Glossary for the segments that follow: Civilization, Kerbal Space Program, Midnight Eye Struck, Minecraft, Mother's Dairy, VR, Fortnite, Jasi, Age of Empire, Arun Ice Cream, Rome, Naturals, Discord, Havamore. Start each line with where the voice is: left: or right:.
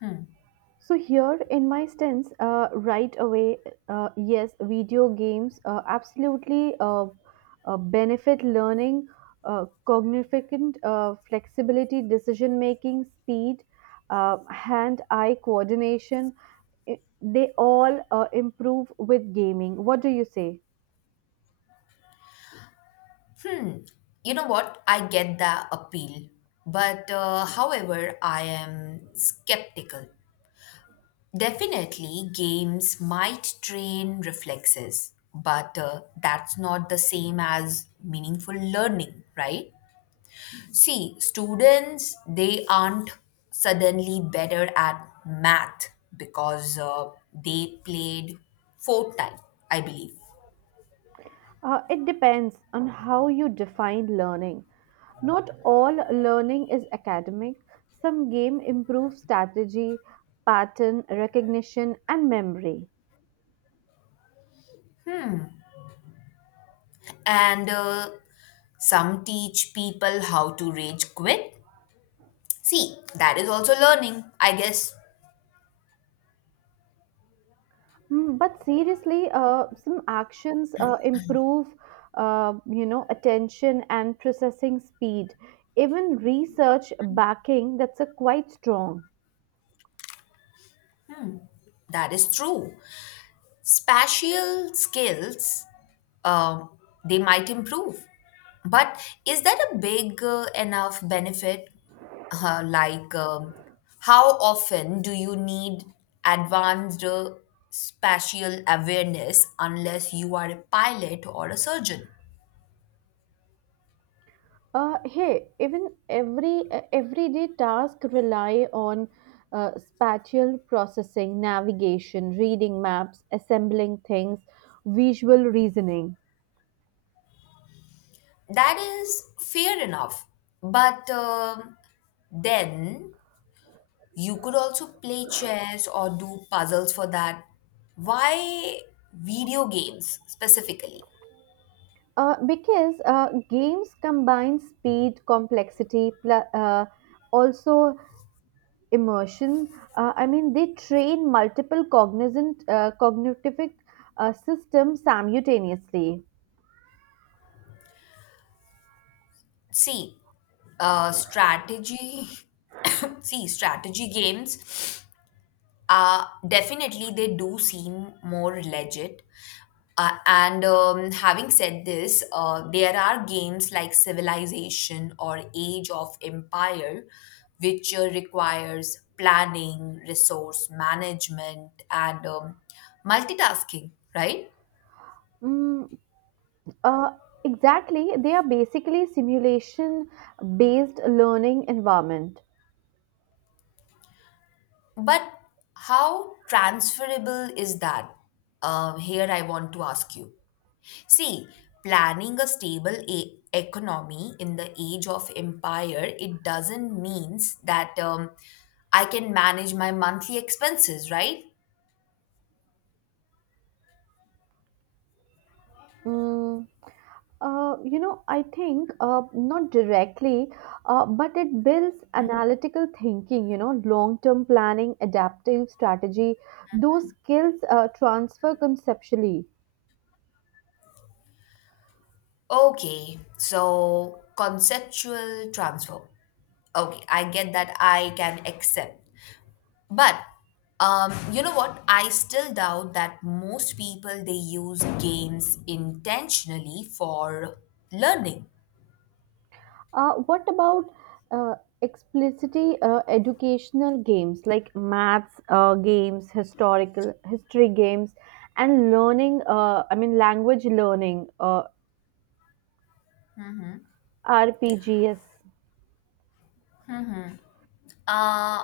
left: Hmm.
right: So here in my stance, right away, yes, video games absolutely benefit learning, cognificant flexibility, decision making, speed, hand-eye coordination. They all improve with gaming. What do you say?
left: Hmm. You know what? I get the appeal. But however, I am skeptical. Definitely, games might train reflexes, but that's not the same as meaningful learning, right? See, students, they aren't suddenly better at math because they played Fortnite, I believe.
right: It depends on how you define learning. Not all learning is academic. Some game improve strategy, pattern recognition, and memory.
left: And Some teach people how to rage quit. See, that is also learning, I guess.
right: Mm, but seriously, some actions improve, attention and processing speed. Even research backing that's a quite strong.
left: That is true. Spatial skills, um, they might improve. But is that a big enough benefit? Uh, like, um, how often do you need advanced spatial awareness unless you are a pilot or a surgeon?
right: Hey, even everyday task rely on spatial processing, navigation, reading maps, assembling things, visual reasoning.
left: That is fair enough. But Then you could also play chess or do puzzles for that. Why video games specifically?
right: Because games combine speed, complexity, also immersion. I mean, they train multiple cognizant cognitive systems simultaneously.
left: See, strategy. See, strategy games, definitely, they do seem more legit. And Having said this, there are games like Civilization or Age of Empire, which requires planning, resource management, and multitasking, right?
right: Mm, Uh, exactly. They are basically simulation based learning environment.
left: But how transferable is that? Here, I want to ask you. See, planning a stable economy in the age of empire, it doesn't means that I can manage my monthly expenses, right?
right: Mm, you know, I think not directly, but it builds analytical thinking, you know, long term planning, adaptive strategy. Those skills transfer conceptually.
left: Okay, so conceptual transfer. Okay, I get that, I can accept. But you know what? I still doubt that most people they use games intentionally for learning.
right: What about uh, explicitly educational games like maths games, historical history games, and learning? I mean, language learning, RPGs.
left: Uh,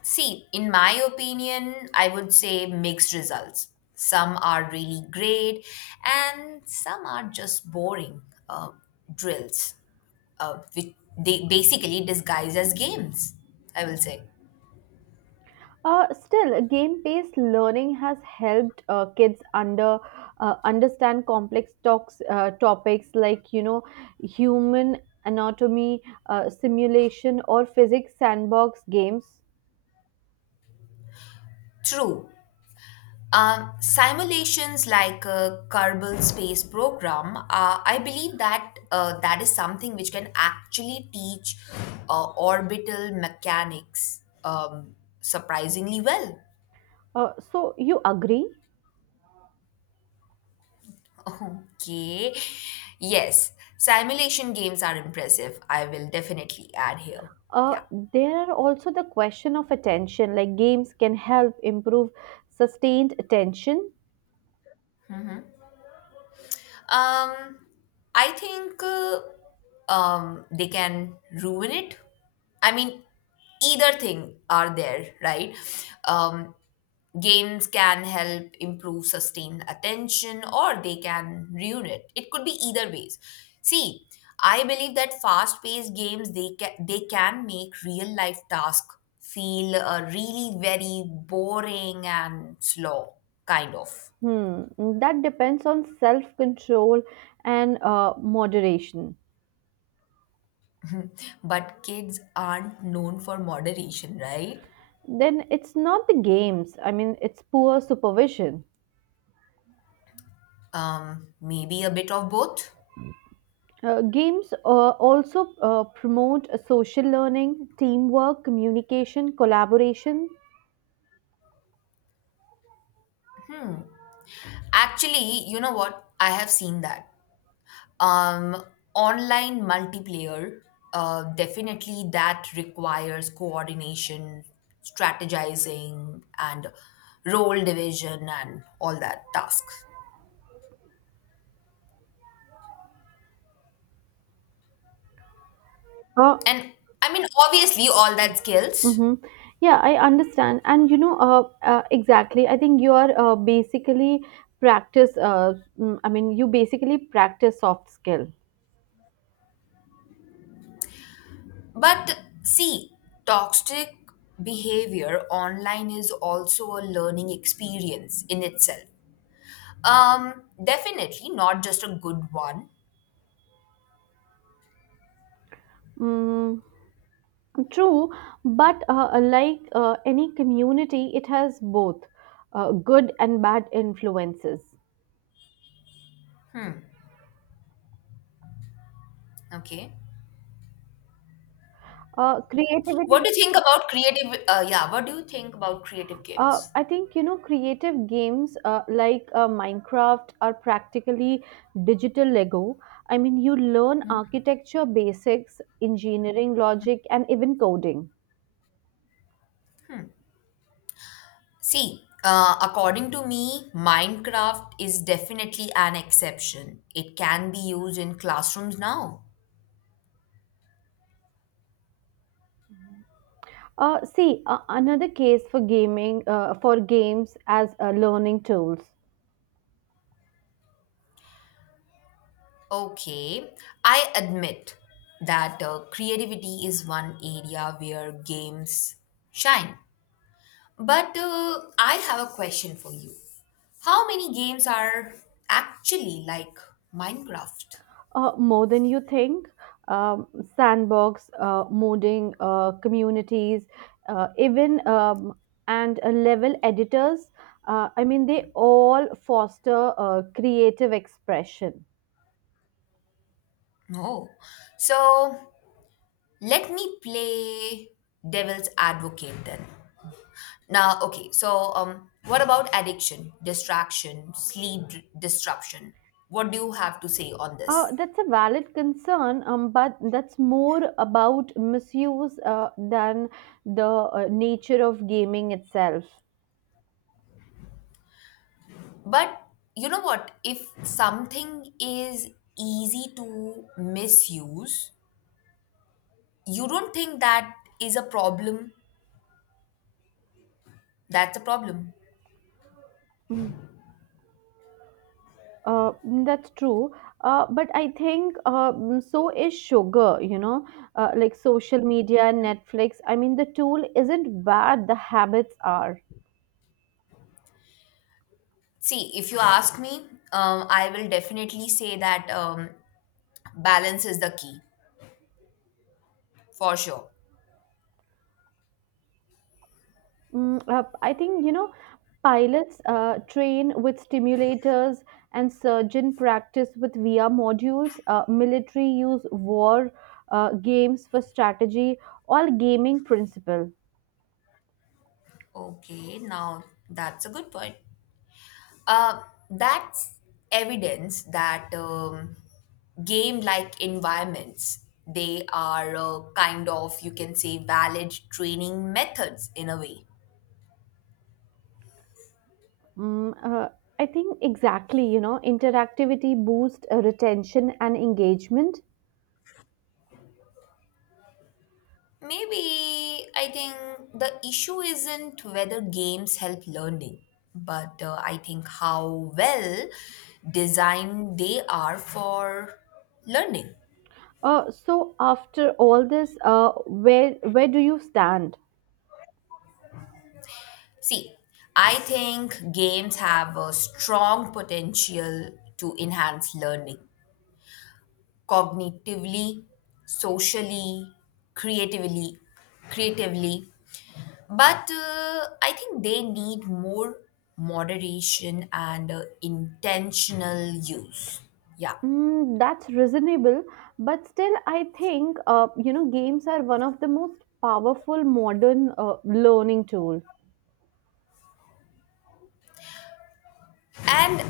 left: See, in my opinion, I would say mixed results. Some are really great, and some are just boring uh, drills, which they basically disguise as games, I will say.
right: Still, game-based learning has helped kids understand complex talks, topics like you know human anatomy, simulation, or physics sandbox games.
left: True. Simulations like a Kerbal Space Program, I believe that that is something which can actually teach orbital mechanics, surprisingly well.
right: So you agree?
left: Okay. Yes, simulation games are impressive. I will definitely add here. Yeah.
right: Uh, there are also the question of attention, like games can help improve sustained attention.
left: Um, I think they can ruin it. I mean, either thing are there, right? Um, Games can help improve sustained attention or they can ruin it. It could be either ways. See, I believe that fast-paced games they can make real-life tasks feel really very boring and slow, kind of.
right: Hmm, that depends on self control and moderation.
left: But kids aren't known for moderation, right?
right: Then it's not the games, I mean, it's poor supervision.
left: Maybe a bit of both.
right: Games also promote social learning, teamwork, communication, collaboration.
left: Actually, you know what? I have seen that. Um, Online multiplayer, definitely that requires coordination, strategizing, and role division and all that tasks.
right: Uh,
left: And I mean, obviously, all that skills.
right: Mm-hmm. Yeah, I understand. And you know, exactly. I think you are basically practice. I mean, you basically practice soft skill.
left: But see, toxic behavior online is also a learning experience in itself. Definitely not just a good one.
right: Mm, true, but like any community, it has both good and bad influences.
left: Hmm. Okay. What
right: Creativity.
left: do you think about creative? Yeah. What do you think about creative games?
right: I think you know creative games like Minecraft are practically digital Lego. I mean, you learn architecture basics, engineering logic, and even coding.
left: See, according to me, Minecraft is definitely an exception. It can be used in classrooms now.
right: Another case for gaming for games as learning tools.
left: Okay, I admit that creativity is one area where games shine. But I have a question for you. How many games are actually like Minecraft?
right: More than you think. Um, sandbox, modding communities, even and level editors. I mean, they all foster creative expression.
left: Oh, so let me play devil's advocate then. Now, okay, so what about addiction, distraction, disruption? What do you have to say on this?
right: That's a valid concern, but that's more about misuse than the nature of gaming itself.
left: But you know what? If something is easy to misuse, you don't think that is a problem. That's a problem.
right: Mm. Uh, that's true. But I think so is sugar, you know, like social media and Netflix. I mean, the tool isn't bad, the habits are.
left: See, if you ask me, I will definitely say that balance is the key for sure.
right: I think, you know, pilots train with stimulators and surgeon practice with VR modules. Military use war games for strategy, all gaming principle.
left: Okay, now that's a good point. Uh, that's evidence that game-like environments they are kind of you can say valid training methods in a way.
right: Mm, uh, I think exactly, you know, interactivity boosts retention and engagement.
left: Maybe I think the issue isn't whether games help learning, but I think how well designed they are for learning.
right: So after all this, where do you stand?
left: See, I think games have a strong potential to enhance learning cognitively, socially, creatively, creatively. But I think they need more moderation and intentional use. Yeah.
right: Mm, that's reasonable, but still, I think you know games are one of the most powerful modern learning tool.
left: And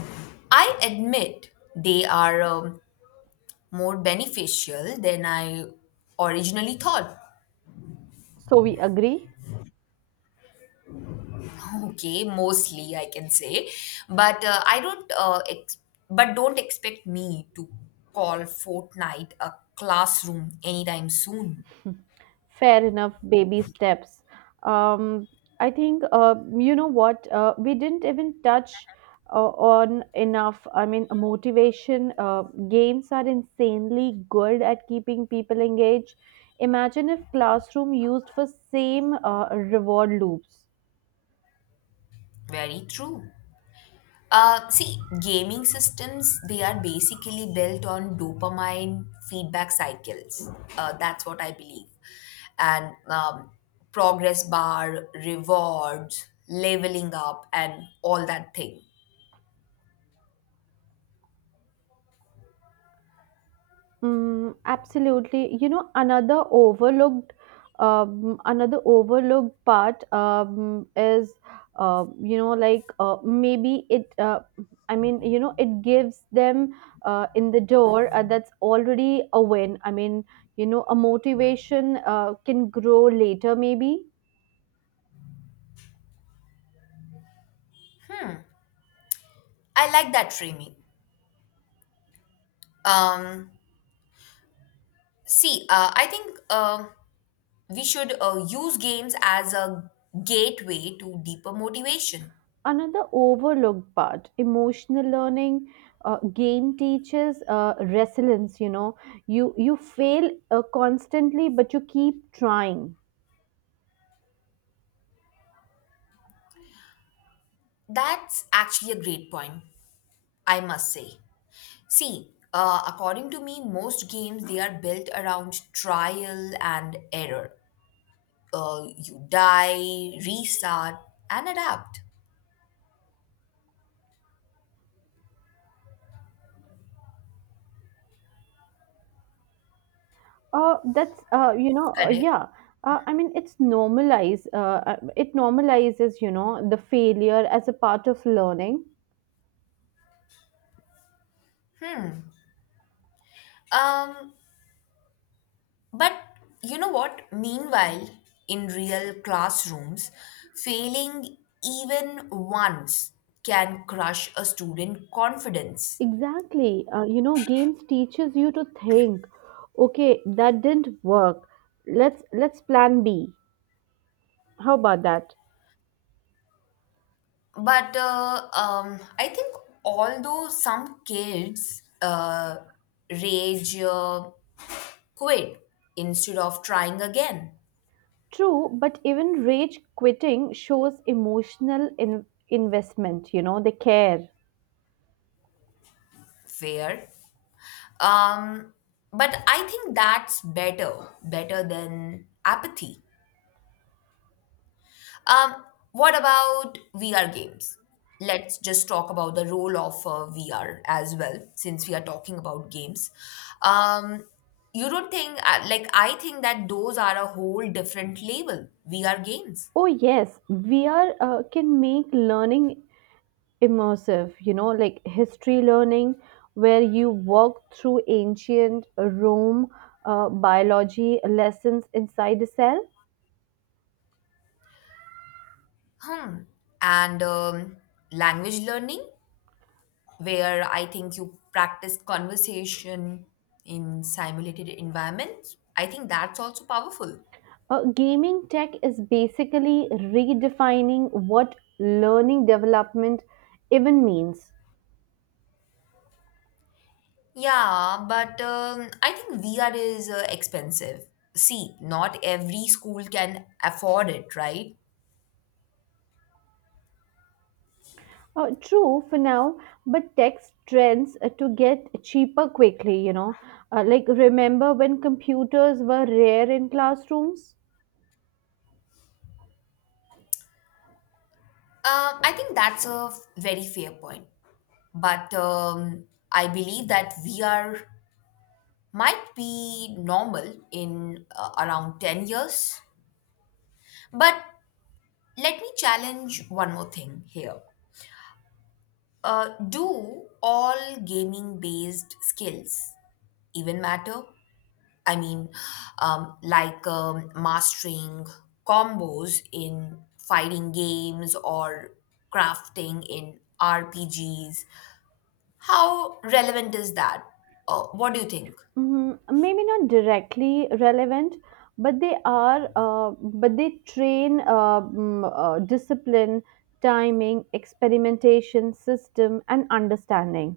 left: I admit they are more beneficial than I originally thought.
right: So we agree.
left: Okay, mostly I can say, but uh, I don't. Uh, ex- but don't expect me to call Fortnite a classroom anytime soon.
right: Fair enough, baby steps. Um, I think, you know what, we didn't even touch on enough. I mean, motivation. Games are insanely good at keeping people engaged. Imagine if classroom used for same reward loops.
left: Very true. See, gaming systems they are basically built on dopamine feedback cycles. That's what I believe, and progress bar, rewards, leveling up, and all that thing.
right: Mm, absolutely. You know, another overlooked part is, you know, like maybe it. I mean, you know, it gives them in the door. That's already a win. I mean, you know, a motivation can grow later, maybe.
left: I like that framing. Um, See, I think We should use games as a gateway to deeper motivation.
right: Another overlooked part, emotional learning. Game teaches resilience, you know, you fail constantly, but you keep trying.
left: That's actually a great point, I must say. See, according to me, most games they are built around trial and error. You die, restart, and adapt.
right: That's you know
left: Correct.
right: Yeah, I mean, it normalizes, you know, the failure as a part of learning.
left: Um, But you know what? Meanwhile, in real classrooms, failing even once can crush a student confidence.
right: Exactly, you know, games teaches you to think, okay, that didn't work, let's plan b, how about that.
left: But I think although some kids rage quit instead of trying again,
right: True, but even rage quitting shows emotional investment, you know, they care.
left: fair. Um, but I think that's better than apathy. Um, what about VR games? Let's just talk about the role of VR as well, since we are talking about games. Um, you don't think, I think that those are a whole different label, VR games.
right: Oh, yes, VR can make learning immersive, you know, like history learning, where you walk through ancient Rome, biology lessons inside a cell.
left: Hmm. And language learning, where I think you practice conversation in simulated environments. I think that's also powerful.
right: Gaming tech is basically redefining what learning development even means.
left: Yeah, but I think VR is expensive. See, not every school can afford it, right?
right: Oh, true for now, but text trends to get cheaper quickly, you know. Like, remember when computers were rare in classrooms?
left: I think that's a very fair point. But I believe that VR might be normal in around 10 years. But let me challenge one more thing here. Do all gaming based skills even matter? I mean, mastering combos in fighting games or crafting in RPGs. How relevant is that? What do you think?
right: Mhm. Maybe not directly relevant, but they are, uh, but they train discipline, timing, experimentation, system, and understanding.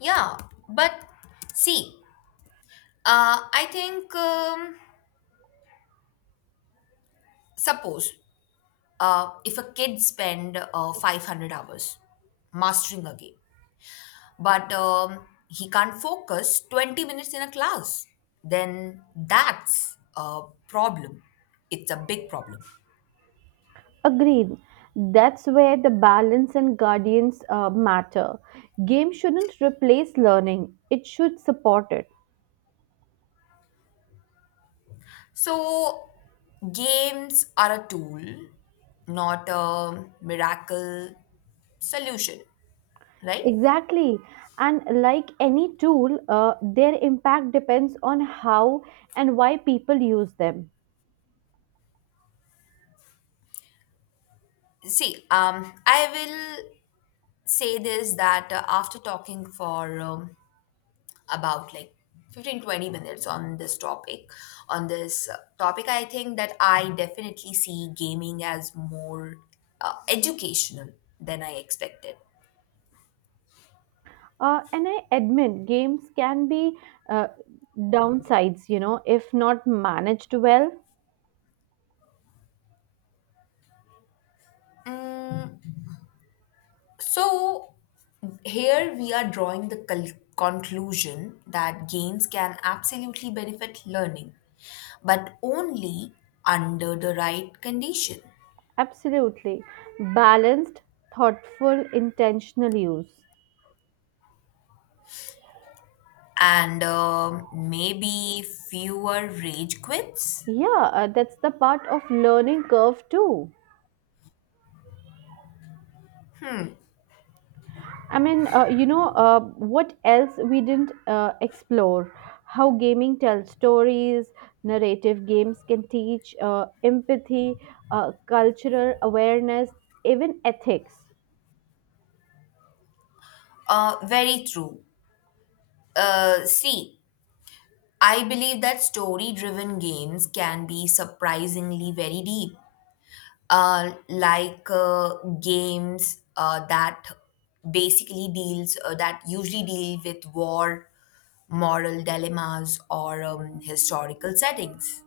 left: Yeah, but see, I think suppose if a kid spend 500 hours mastering a game, but he can't focus 20 minutes in a class, then that's a problem. It's a big problem.
right: Agreed. That's where the balance and guardians matter. Game shouldn't replace learning, it should support it.
left: So games are a tool, not a miracle solution, right?
right: Exactly. And like any tool, their impact depends on how and why people use them.
left: See, I will say this, that after talking for about like 15, 20 minutes on this topic, I think that I definitely see gaming as more educational than I expected.
right: And I admit games can be uh, downsides, you know, if not managed well.
left: So here we are, drawing the conclusion that games can absolutely benefit learning, but only under the right condition.
right: Absolutely. Balanced, thoughtful, intentional use.
left: And maybe fewer rage quits.
right: Yeah, that's the part of learning curve too. I mean, what else we didn't explore? How gaming tells stories, narrative games can teach empathy, cultural awareness, even ethics.
left: Very true. See, I believe that story driven games can be surprisingly very deep, uh, like uh, games that usually deal with war, moral dilemmas, or historical settings.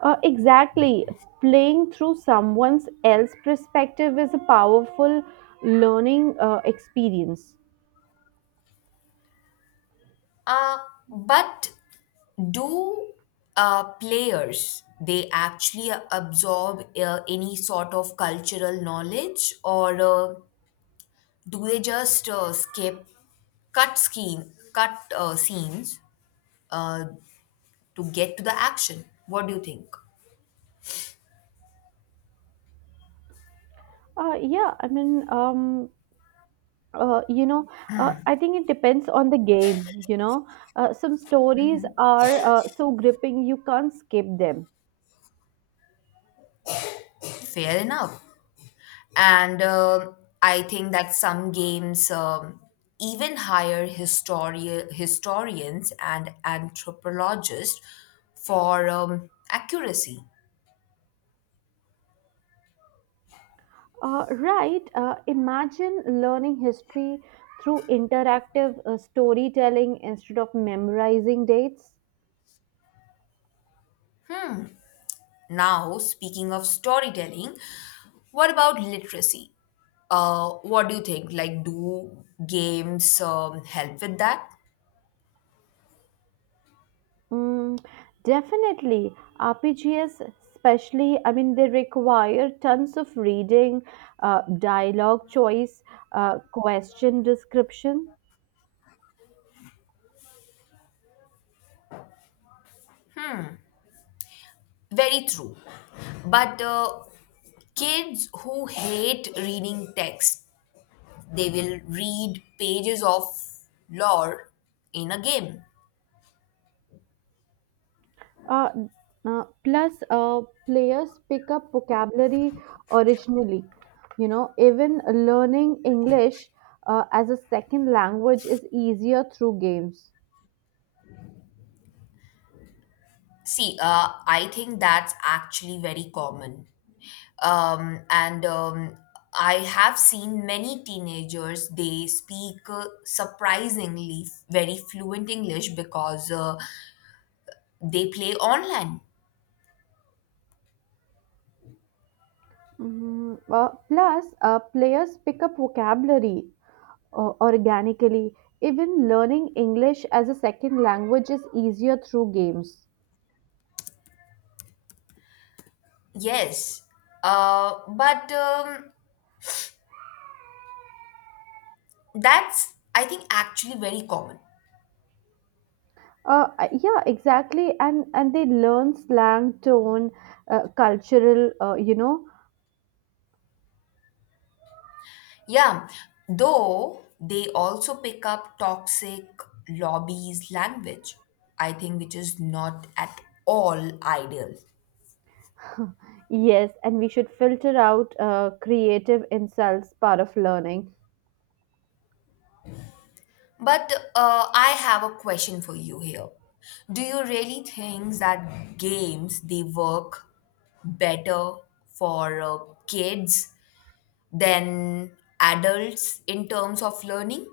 right: Exactly. Playing through someone else's perspective is a powerful learning experience.
left: Uh, but do players they actually absorb any sort of cultural knowledge, or do they just skip cut scenes uh, to get to the action? What do you think?
right: Yeah, I mean, uh, you know, I think it depends on the game. You know, some stories are so gripping you can't skip them.
left: Fair enough. And I think that some games, even hire historians and anthropologists for accuracy.
right: Right? Imagine learning history through interactive storytelling instead of memorizing dates.
left: Now, speaking of storytelling, what about literacy? What do you think, like, do games help with that?
right: Mm, definitely, RPGs, especially, I mean, they require tons of reading, dialogue choice, question description.
left: Very true. But kids who hate reading text, they will read pages of lore in a game.
right: Uh, Plus, players pick up vocabulary originally. You know, even learning English as a second language is easier through games.
left: See, I think that's actually very common. And I have seen many teenagers, they speak surprisingly very fluent English because they play online.
right: Hmm. Plus, players pick up vocabulary organically. Even learning English as a second language is easier through games.
left: Yes. But That's, I think, actually very common.
right: Yeah, exactly, and they learn slang, tone, cultural, you know.
left: Yeah, though they also pick up toxic lobbies language, I think, which is not at all ideal.
right: Yes, and we should filter out creative insults part of learning.
left: But I have a question for you here. Do you really think that games they work better for kids than adults in terms of learning?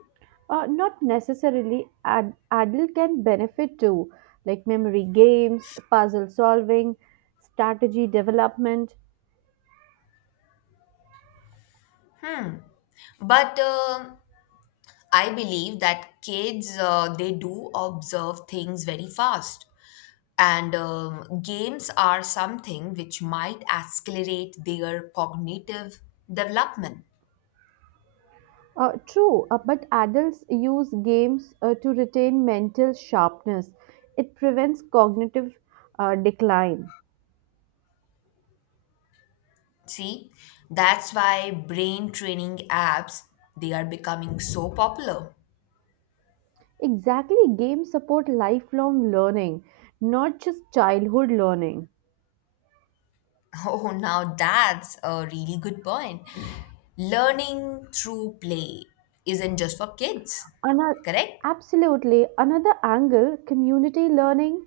right: Not necessarily, adult can benefit too, like memory games, puzzle solving, strategy development.
left: But I believe that kids they do observe things very fast, and games are something which might accelerate their cognitive development.
right: True, but adults use games to retain mental sharpness. It prevents cognitive decline.
left: See, that's why brain training apps they are becoming so popular.
right: Exactly, games support lifelong learning, not just childhood learning.
left: Oh, now that's a really good point. Learning through play isn't just for kids,
right: Another,
left: correct?
right: absolutely. Another angle, community learning,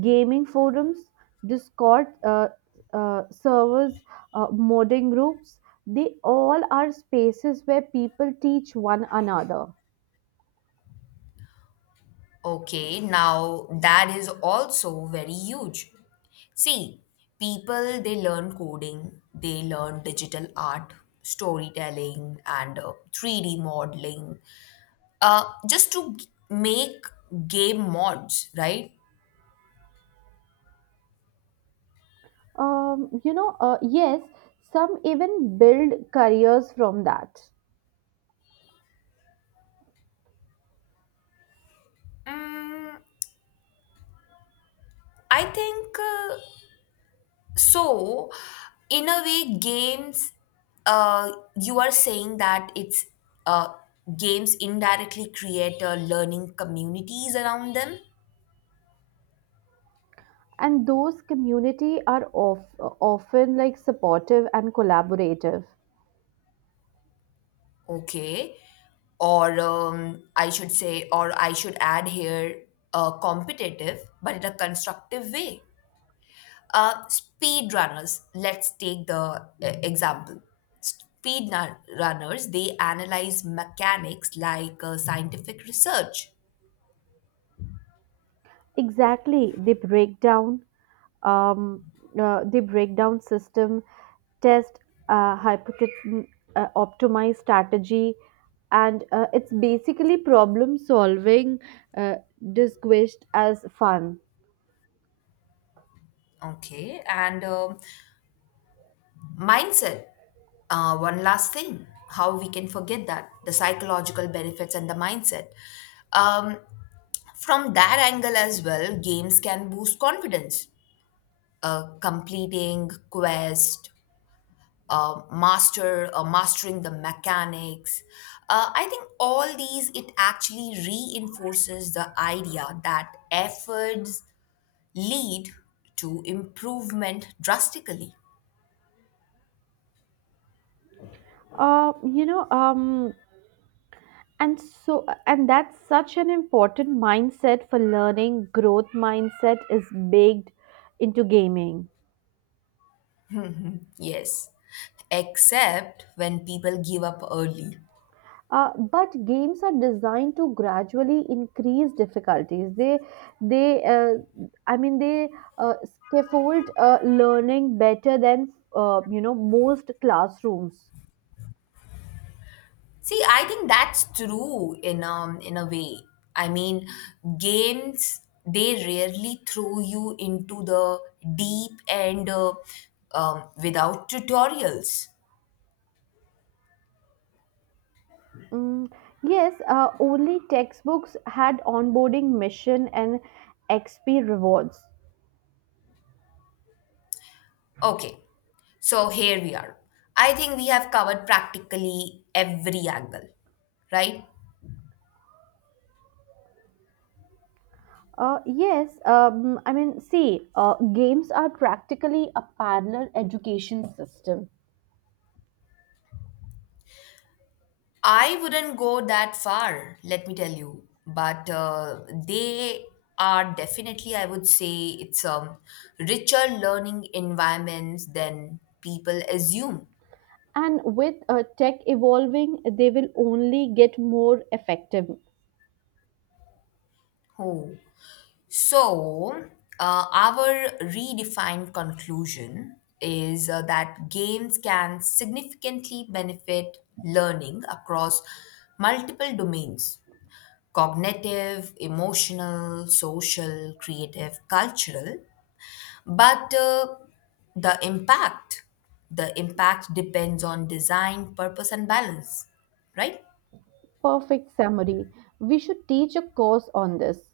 right: gaming forums, Discord servers, modding groups, they all are spaces where people teach one another.
left: Okay, now that is also very huge. See, people they learn coding, they learn digital art, storytelling, and 3D modeling uh, just to make game mods, right?
right: Yes, some even build careers from that.
left: Mm, I think so. In a way, games, uh, you are saying that it's, uh, games indirectly create learning communities around them.
right: And those community are often like supportive and collaborative.
left: Okay. Or I should add here competitive, but in a constructive way. Speed runners, let's take the example. Speed runners, they analyze mechanics like scientific research.
right: Exactly, they break down um, system test, uh, hypothet- optimize strategy, and it's basically problem solving uh, disguised as fun.
left: Okay. And mindset, one last thing, how we can forget that, the psychological benefits and the mindset. Um, From that angle as well, games can boost confidence. Completing quest, mastering the mechanics. I think all these it actually reinforces the idea that efforts lead to improvement drastically.
right: You know and so and That's such an important mindset for learning. Growth mindset is baked into gaming.
left: Yes, except when people give up early.
right: But games are designed to gradually increase difficulties. They, uh, I mean, they scaffold learning better than you know most classrooms.
left: See, I think that's true in a way. I mean, games they rarely throw you into the deep end without tutorials.
right: Mm, yes, only textbooks had onboarding mission and XP rewards.
left: Okay, so here we are. I think we have covered practically every angle, right?
right: Yes, I mean, see, games are practically a parallel education system.
left: I wouldn't go that far, let me tell you. But they are definitely, I would say, it's richer learning environments than people assume.
right: And with tech evolving, they will only get more effective.
left: Oh. So, our redefined conclusion is that games can significantly benefit learning across multiple domains: cognitive, emotional, social, creative, cultural. But the impact, the impact depends on design, purpose, and balance, right?
right: Perfect summary. We should teach a course on this.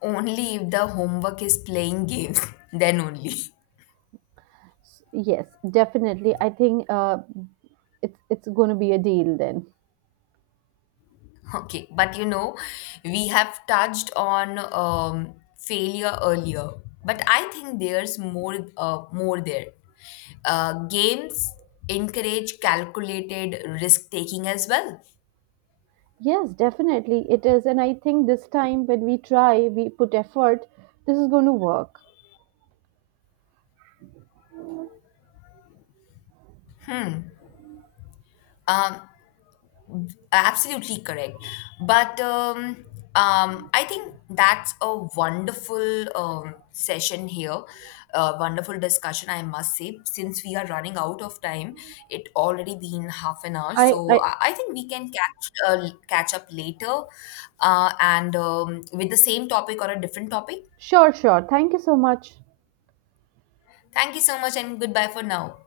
left: Only if the homework is playing games, then only.
right: Yes, definitely. I think it's going to be a deal then.
left: Okay, but you know, we have touched on failure earlier, but I think there's more there. Games encourage calculated risk taking as well.
right: Yes, definitely it is, and I think this time when we try, we put effort. This is going to work.
left: Um, Absolutely correct. But I think that's a wonderful session here, a wonderful discussion, I must say. Since we are running out of time, it already been half an hour. So
right: I
left: I, I think we can catch up later, and with the same topic or a different topic.
right: sure, sure. Thank you so much.
left: Thank you so much, and goodbye for now.